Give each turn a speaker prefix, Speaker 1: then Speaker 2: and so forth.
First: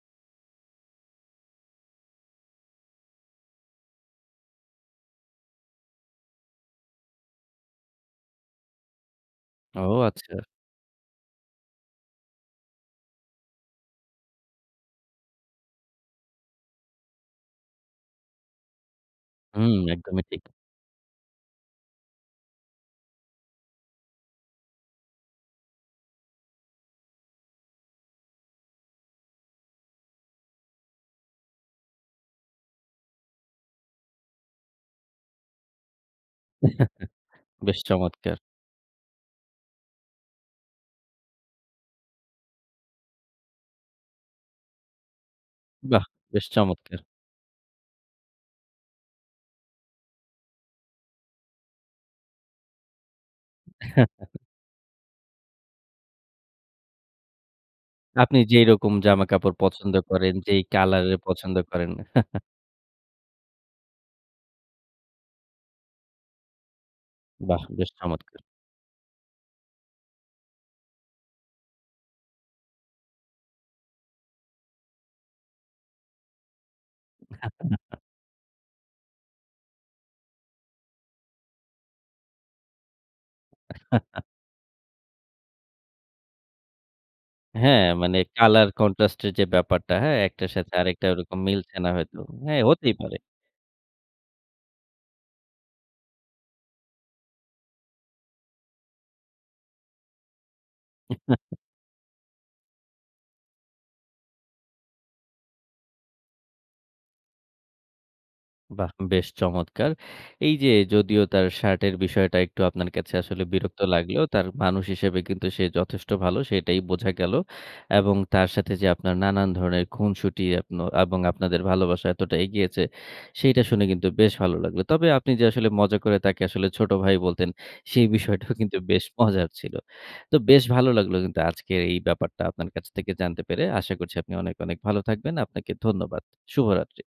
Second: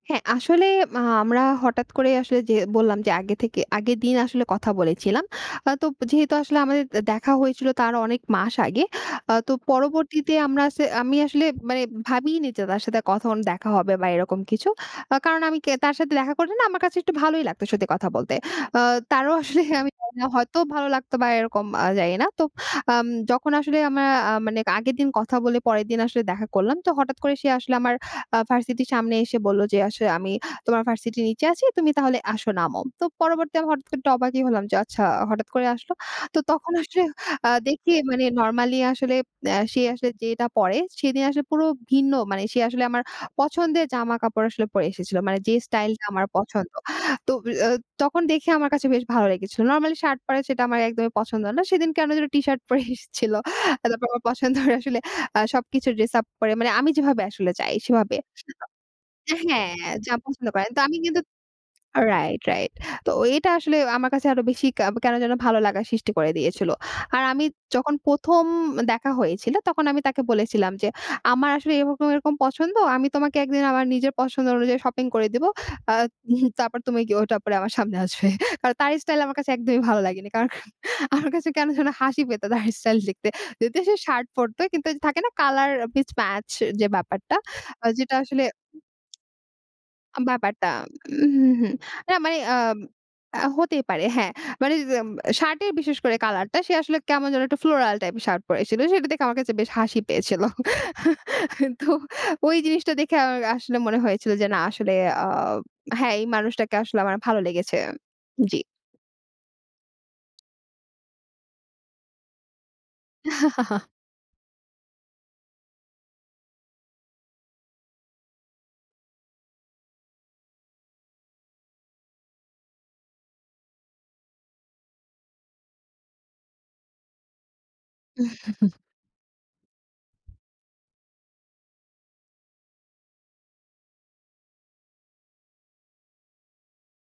Speaker 1: হ্যাঁ। আসলে মাহ আমরা হঠাৎ করে আসলে যে বললাম যে, আগে থেকে আগের দিন আসলে কথা বলেছিলাম। আ তো যেহেতু আসলে আমাদের দে দেখা হয়েছিল তার অনেক মাস আগে। আ তো
Speaker 2: ও,
Speaker 1: পরবর্তীতে
Speaker 2: আচ্ছা।
Speaker 1: আমরা আছ আমি আসলে মানে ভাবিইনি যে তার সাথে কখন দেখা হবে বা এরকম কিছু। আ কারণ আমি কে তার সাথে দেখা করলে না আমার কাছে একটু ভালোই লাগতো সত্যি কথা বলতে। অ তারও আসলে
Speaker 2: হু,
Speaker 1: আমি
Speaker 2: একদমই
Speaker 1: জানিনা
Speaker 2: ঠিক।
Speaker 1: হয়তো ভালো লাগতো বা এরকম আ জানি না। তো আম যখন আসলে আমরা আ মানে আগের দিন কথা বলে, পরের দিন আসলে দেখা করলাম। তো হঠাৎ করে সে আসলে আমার আ ভার্সিটির সামনে এসে বললো যে, "আসলে আমি তোমার ভার্সিটির নিচে আছি, তুমি তাহলে আসো নামো।" তো পরবর্তী আমি হঠাৎ করে আমি একটু অবাকই হলাম যে, আচ্ছা হঠাৎ করে আসলো। তো তখন আসলে আ
Speaker 2: বেশ
Speaker 1: দেখি মানে
Speaker 2: চমৎকার।
Speaker 1: নরমালি আসলে এ্যা সে আসলে যেটা পরে, সেদিন আসলে পুরো ভিন্ন মানে সে আসলে আমার পছন্দের জামাকাপড় আসলে পরে এসেছিল। মানে যে
Speaker 2: বাহ!
Speaker 1: স্টাইলটা আমার
Speaker 2: বেশ
Speaker 1: পছন্দ।
Speaker 2: চমৎকার।
Speaker 1: তো বি আ তখন দেখে আমার কাছে বেশ ভালো লেগেছিল। নরমালি শার্ট পরে, সেটা আমার একদমই পছন্দ না। সেদিন কেন যেন টি শার্ট পরে এসেছিল। তারপর আমার পছন্দের আসলে আ সবকিছু ড্রেস আপ পরে মানে আমি যেভাবে আসলে চাই সেভাবে।
Speaker 2: আপনি
Speaker 1: [unintelligible]
Speaker 2: যেইরকম
Speaker 1: এ্যা
Speaker 2: জামাকাপড়
Speaker 1: হ্যাঁ
Speaker 2: পছন্দ
Speaker 1: যা
Speaker 2: করেন,
Speaker 1: পছন্দ
Speaker 2: যেই
Speaker 1: করে। তো আমি
Speaker 2: কলারের
Speaker 1: কিন্তু
Speaker 2: পছন্দ করেন।
Speaker 1: Right, right. তো এটা আসলে আমার কাছে আরো বেশি ক্যা কেন যেন ভালো লাগার সৃষ্টি করে দিয়েছিল। আর আমি
Speaker 2: বাহ! বেশ
Speaker 1: যখন
Speaker 2: চমৎকার।
Speaker 1: ১ম দেখা হয়েছিল তখন আমি তাকে বলেছিলাম যে, আমার আসলে এরকম, এরকম, পছন্দ, আমি তোমাকে একদিন আমার নিজের পছন্দ অনুযায়ী শপিং করে দিবো। "আ উহুম তারপর তুমি গি ওটা পরে আমার সামনে আসবে।" কারণ তার স্টাইল আমার কাছে একদমই ভালো লাগেনি। কারণ আমার কাছে কেন যেন হাসি পেতো তার স্টাইল দেখতে যদিও সে শার্ট পরতো কিন্তু ওইযে থাকে না কালার পিস ম্যাচ যে ব্যাপারটা
Speaker 2: হ্যাঁ,
Speaker 1: আ যেটা
Speaker 2: মানে
Speaker 1: আসলে
Speaker 2: colour contrast এর যে ব্যাপারটা, হ্যাঁ? একটার
Speaker 1: ব্যাপারটা
Speaker 2: সাথে আরেকটা
Speaker 1: উ
Speaker 2: ওরকম
Speaker 1: হু, হু।
Speaker 2: মিলছে না
Speaker 1: না
Speaker 2: হয়তো।
Speaker 1: মানে
Speaker 2: হ্যাঁ,
Speaker 1: আম
Speaker 2: হতেই পারে।
Speaker 1: আ হতেই পারে হ্যাঁ। মানে এম শার্টের বিশেষ করে কালারটা সে আসলে কেমন যেন একটা floral টাইপের শার্ট পরে এসছিল। সেটা দেখে আমার কাছে বেশ হাসি পেয়েছিল। তো ওই জিনিসটা দেখে আমার আসলে মনে হয়েছিল। যে না আসলে আ হ্যাঁ এই মানুষটাকে আসলে আমার ভালো লেগেছে। জ্বি।
Speaker 2: বাহ! বেশ চমৎকার। এই যে যদিও তার শার্টের বিষয়টা একটু আপনার কাছে আসলে বিরক্ত লাগলেও তার মানুষ হিসেবে কিন্তু সে যথেষ্ট ভালো সেটাই বোঝা গেল। এবং তার সাথে যে আপনার নানান ধরণের খুনসুটি এপনো এবং আপনাদের ভালোবাসা এতটা এগিয়েছে, সেইটা শুনে কিন্তু বেশ ভালো লাগলো। তবে আপনি যে আসলে মজা করে তাকে আসলে ছোট ভাই বলতেন, সেই বিষয়টাও কিন্তু বেশ মজার ছিল। তো বেশ ভালো লাগলো কিন্তু আজকের এই ব্যাপারটা আপনার কাছ থেকে জানতে পেরে। আশা করছি আপনি অনেক, অনেক, ভালো থাকবেন। আপনাকে ধন্যবাদ। শুভরাত্রি।